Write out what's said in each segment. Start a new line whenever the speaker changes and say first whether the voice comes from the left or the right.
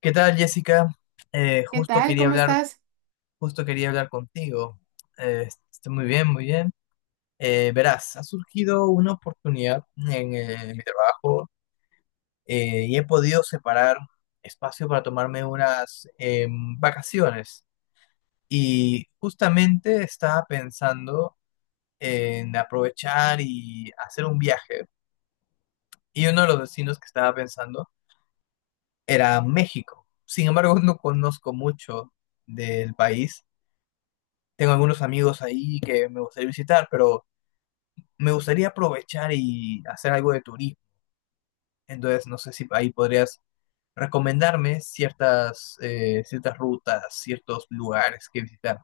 left: ¿Qué tal, Jessica?
right: ¿Qué
left: Justo
right: tal?
left: quería
right: ¿Cómo
left: hablar,
right: estás?
left: justo quería hablar contigo. Estoy muy bien, muy bien. Verás, ha surgido una oportunidad en mi trabajo y he podido separar espacio para tomarme unas vacaciones. Y justamente estaba pensando en aprovechar y hacer un viaje. Y uno de los destinos que estaba pensando era México. Sin embargo, no conozco mucho del país. Tengo algunos amigos ahí que me gustaría visitar, pero me gustaría aprovechar y hacer algo de turismo. Entonces, no sé si ahí podrías recomendarme ciertas rutas, ciertos lugares que visitar.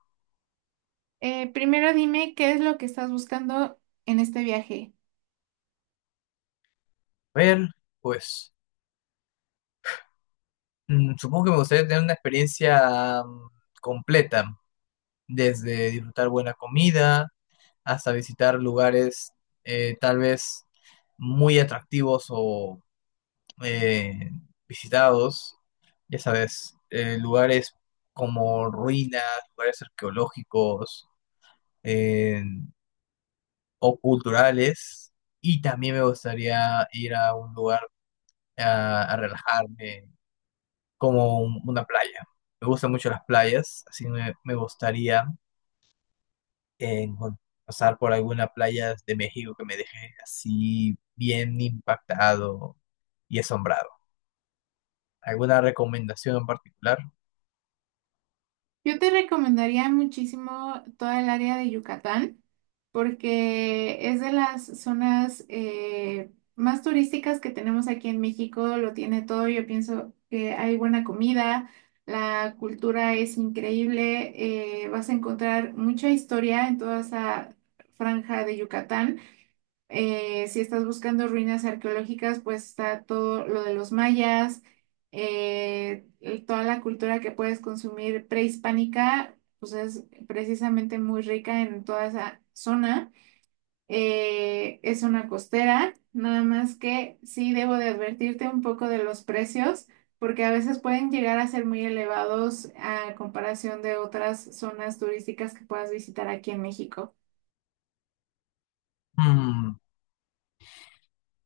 right: Primero dime qué es lo que estás buscando en este viaje.
left: A ver, pues supongo que me gustaría tener una experiencia completa, desde disfrutar buena comida hasta visitar lugares tal vez muy atractivos o eh, visitados, ya sabes, lugares como ruinas, lugares arqueológicos eh, o culturales. Y también me gustaría ir a un lugar a relajarme, como una playa. Me gustan mucho las playas, así me gustaría eh, encon- pasar por alguna playa de México que me deje así bien impactado y asombrado. ¿Alguna recomendación en particular?
right: Yo te recomendaría muchísimo toda el área de Yucatán porque es de las zonas más turísticas que tenemos aquí en México. Lo tiene todo. Yo pienso que hay buena comida, la cultura es increíble. Vas a encontrar mucha historia en toda esa franja de Yucatán. Si estás buscando ruinas arqueológicas, pues está todo lo de los mayas, y toda la cultura que puedes consumir prehispánica, pues es precisamente muy rica en toda esa zona. Es una costera, nada más que sí debo de advertirte un poco de los precios, porque a veces pueden llegar a ser muy elevados a comparación de otras zonas turísticas que puedas visitar aquí en México.
left: Mm,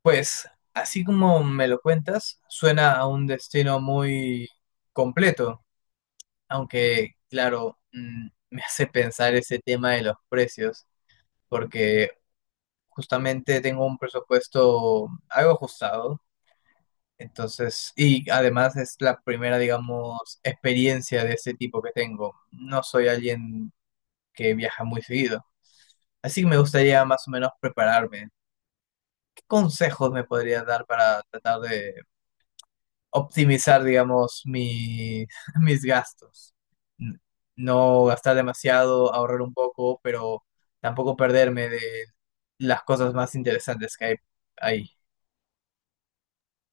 left: pues así como me lo cuentas, suena a un destino muy completo, aunque, claro, mm, me hace pensar ese tema de los precios, porque justamente tengo un presupuesto algo ajustado, entonces, y además es la primera, digamos, experiencia de ese tipo que tengo. No soy alguien que viaja muy seguido, así que me gustaría más o menos prepararme. ¿Qué consejos me podrías dar para tratar de optimizar, digamos, mis gastos? N- No gastar demasiado, ahorrar un poco, pero tampoco perderme de las cosas más interesantes que hay ahí.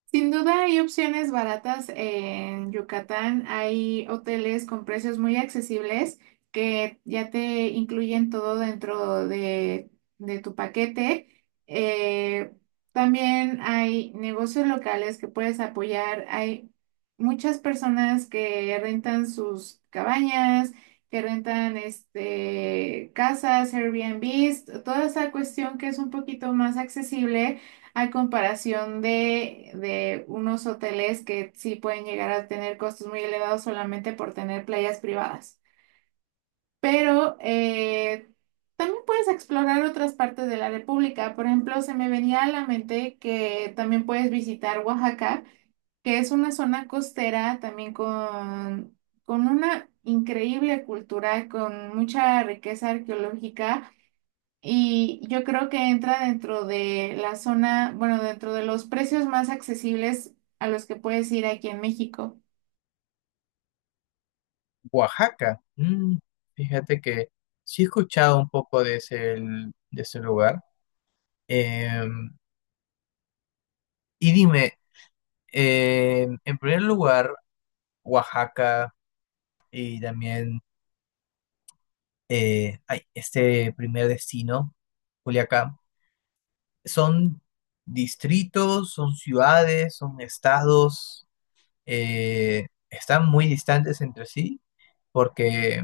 right: Sin duda hay opciones baratas en Yucatán. Hay hoteles con precios muy accesibles que ya te incluyen todo dentro de tu paquete. Eh, También hay negocios locales que puedes apoyar. Hay muchas personas que rentan sus cabañas, que rentan este, casas, Airbnbs, toda esa cuestión que es un poquito más accesible a comparación de unos hoteles que sí pueden llegar a tener costos muy elevados solamente por tener playas privadas. Pero también puedes explorar otras partes de la República. Por ejemplo, se me venía a la mente que también puedes visitar Oaxaca, que es una zona costera también con una increíble cultura, con mucha riqueza arqueológica y yo creo que entra dentro de la zona, bueno, dentro de los precios más accesibles a los que puedes ir aquí en México.
left: Oaxaca. Mm, fíjate que sí he escuchado un poco de de ese lugar. Em, y dime, en primer lugar, Oaxaca y también ay, este primer destino, Culiacán. Son distritos, son ciudades, son estados, están muy distantes entre sí porque,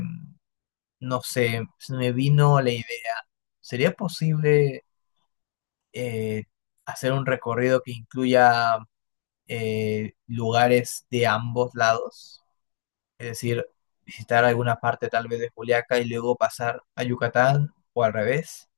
left: no sé, se me vino la idea. ¿Sería posible eh, hacer un recorrido que incluya lugares de ambos lados? Es decir, visitar alguna parte tal vez de Juliaca y luego pasar a Yucatán o al revés.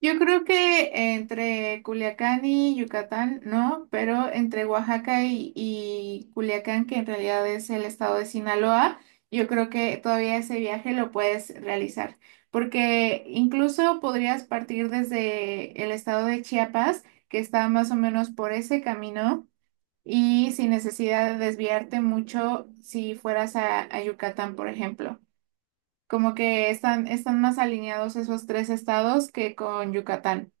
right: Yo creo que entre Culiacán y Yucatán, no, pero entre Oaxaca y Culiacán, que en realidad es el estado de Sinaloa, yo creo que todavía ese viaje lo puedes realizar, porque incluso podrías partir desde el estado de Chiapas, que está más o menos por ese camino y sin necesidad de desviarte mucho si fueras a Yucatán, por ejemplo. Como que están, están más alineados esos tres estados que con Yucatán.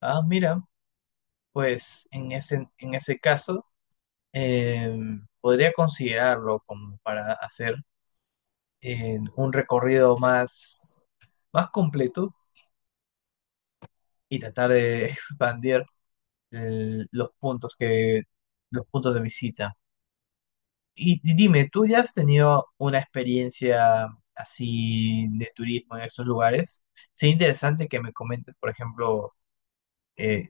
left: Ah, mira, pues en en ese caso eh, podría considerarlo como para hacer un recorrido más completo y tratar de expandir los puntos los puntos de visita. Y dime, ¿tú ya has tenido una experiencia así de turismo en estos lugares? Sería interesante que me comentes, por ejemplo, eh,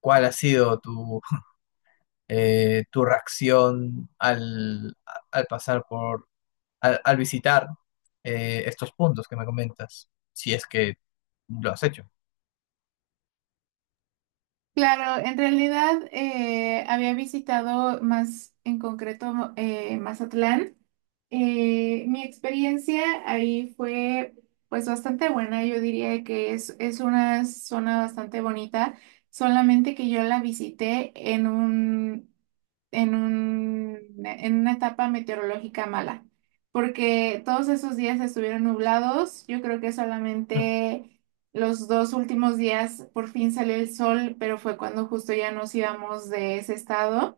left: cuál ha sido tu, tu reacción al, a- al pasar por al, al visitar estos puntos que me comentas, si es que lo has hecho.
right: Claro, en realidad había visitado más en concreto Mazatlán. Mi experiencia ahí fue pues bastante buena. Yo diría que es una zona bastante bonita, solamente que yo la visité en un en una etapa meteorológica mala, porque todos esos días estuvieron nublados. Yo creo que
left: Mm.
right: solamente los dos últimos días por fin salió el sol, pero fue cuando justo ya nos íbamos de ese estado.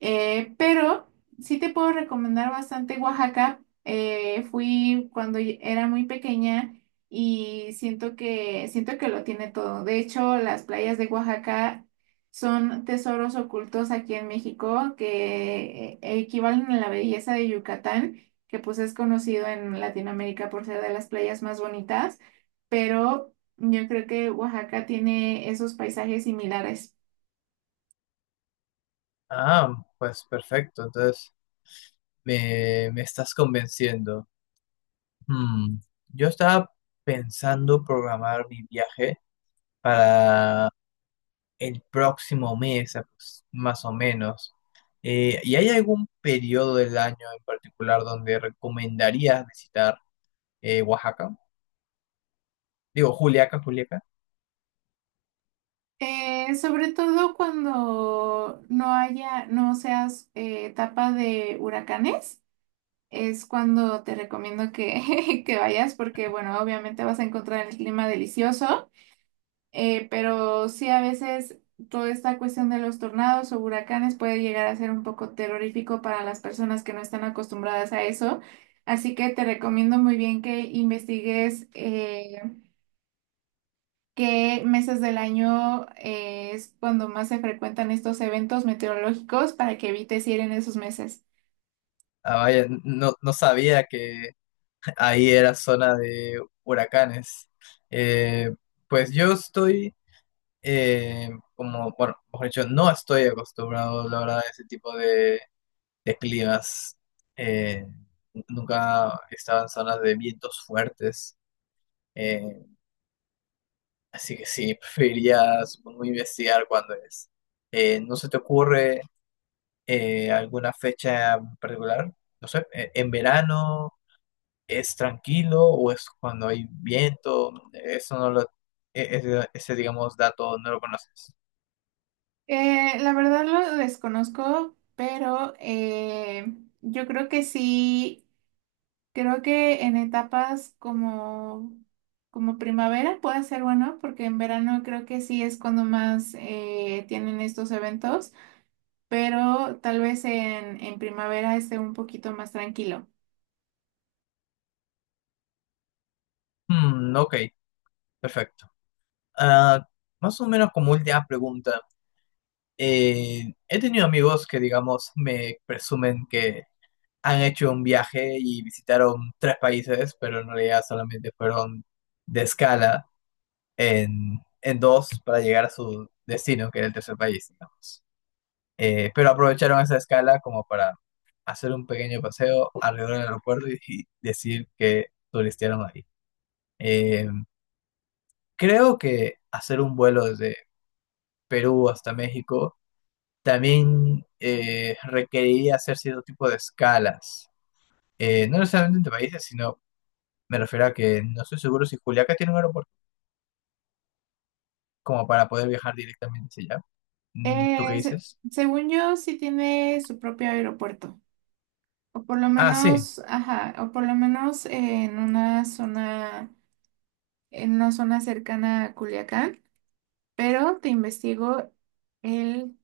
right: Pero sí te puedo recomendar bastante Oaxaca. Fui cuando era muy pequeña y siento que lo tiene todo. De hecho, las playas de Oaxaca son tesoros ocultos aquí en México que equivalen a la belleza de Yucatán, que pues es conocido en Latinoamérica por ser de las playas más bonitas, pero yo creo que Oaxaca tiene esos paisajes similares.
left: Ah, pues perfecto, entonces me estás convenciendo. Mm, yo estaba pensando programar mi viaje para el próximo mes, más o menos. ¿Y hay algún periodo del año en particular donde recomendarías visitar Oaxaca? Digo, Juliaca, Juliaca.
right: Sobre todo cuando no haya, no seas etapa de huracanes, es cuando te recomiendo que, que vayas porque, bueno, obviamente vas a encontrar el clima delicioso, pero sí a veces toda esta cuestión de los tornados o huracanes puede llegar a ser un poco terrorífico para las personas que no están acostumbradas a eso. Así que te recomiendo muy bien que investigues. ¿Qué meses del año es cuando más se frecuentan estos eventos meteorológicos para que evites ir en esos meses?
left: Ah, vaya, no, no sabía que ahí era zona de huracanes. Eh, pues yo estoy, como, bueno, mejor dicho, no estoy acostumbrado, la verdad, a ese tipo de climas. Eh, Nunca he estado en zonas de vientos fuertes, eh, así que sí, preferiría, supongo, investigar cuándo es. ¿No se te ocurre alguna fecha en particular? No sé, en verano, ¿es tranquilo o es cuando hay viento? Eso no ese, digamos, dato no lo conoces.
right: La verdad lo desconozco, pero yo creo que sí, creo que en etapas como, como primavera puede ser bueno, porque en verano creo que sí es cuando más tienen estos eventos, pero tal vez en primavera esté un poquito más tranquilo.
left: Hmm, ok, perfecto. Ah, más o menos como última pregunta. Eh, he tenido amigos que, digamos, me presumen que han hecho un viaje y visitaron tres países, pero en realidad solamente fueron de escala en dos para llegar a su destino, que era el tercer país, digamos. Pero aprovecharon esa escala como para hacer un pequeño paseo alrededor del aeropuerto y decir que turistearon ahí. Eh, creo que hacer un vuelo desde Perú hasta México también requeriría hacer cierto tipo de escalas. No necesariamente entre países, sino me refiero a que no estoy seguro si Juliaca tiene un aeropuerto como para poder viajar directamente hacia allá. Mm, ¿tú qué
right: Eh, se-
left: dices?
right: Según yo, sí tiene su propio aeropuerto, o por lo
left: Ah, sí.
right: menos, ajá, o por lo menos en una zona cercana a Culiacán, pero te investigo, él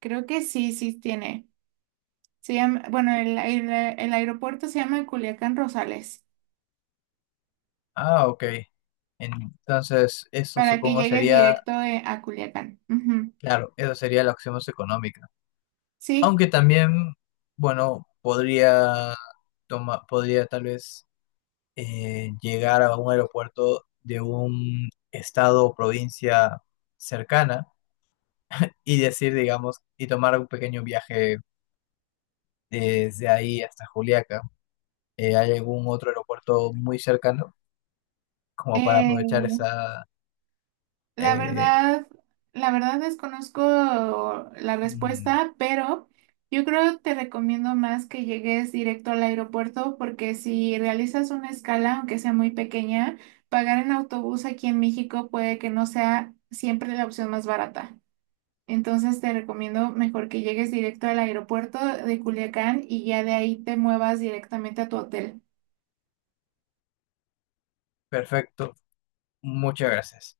right: creo que sí, sí tiene. Se llama, bueno, el aeropuerto se llama Culiacán Rosales,
left: Ah, ok. Entonces, eso
right: para que
left: supongo
right: llegues
left: sería...
right: directo a Culiacán. Ujú.
left: Claro, eso sería la opción más económica.
right: Sí,
left: Aunque también, bueno, podría toma, podría tal vez llegar a un aeropuerto de un estado o provincia cercana y decir, digamos, y tomar un pequeño viaje desde ahí hasta Juliaca. ¿Hay algún otro aeropuerto muy cercano como para
right: eh,
left: aprovechar esa...
right: La
left: eh,
right: verdad, la verdad desconozco la
left: mm,
right: respuesta, pero yo creo te recomiendo más que llegues directo al aeropuerto porque si realizas una escala, aunque sea muy pequeña, pagar en autobús aquí en México puede que no sea siempre la opción más barata. Entonces te recomiendo mejor que llegues directo al aeropuerto de Culiacán y ya de ahí te muevas directamente a tu hotel.
left: perfecto, muchas gracias.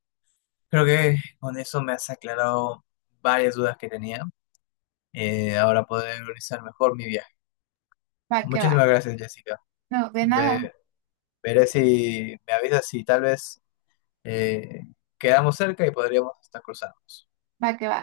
left: Creo que con eso me has aclarado varias dudas que tenía. Eh, ahora poder organizar mejor mi viaje.
right: Va que va.
left: Muchísimas gracias, Jessica.
right: No, de nada,
left: Ve- Veré si me avisas si tal vez eh, quedamos cerca y podríamos hasta cruzarnos.
right: va que va.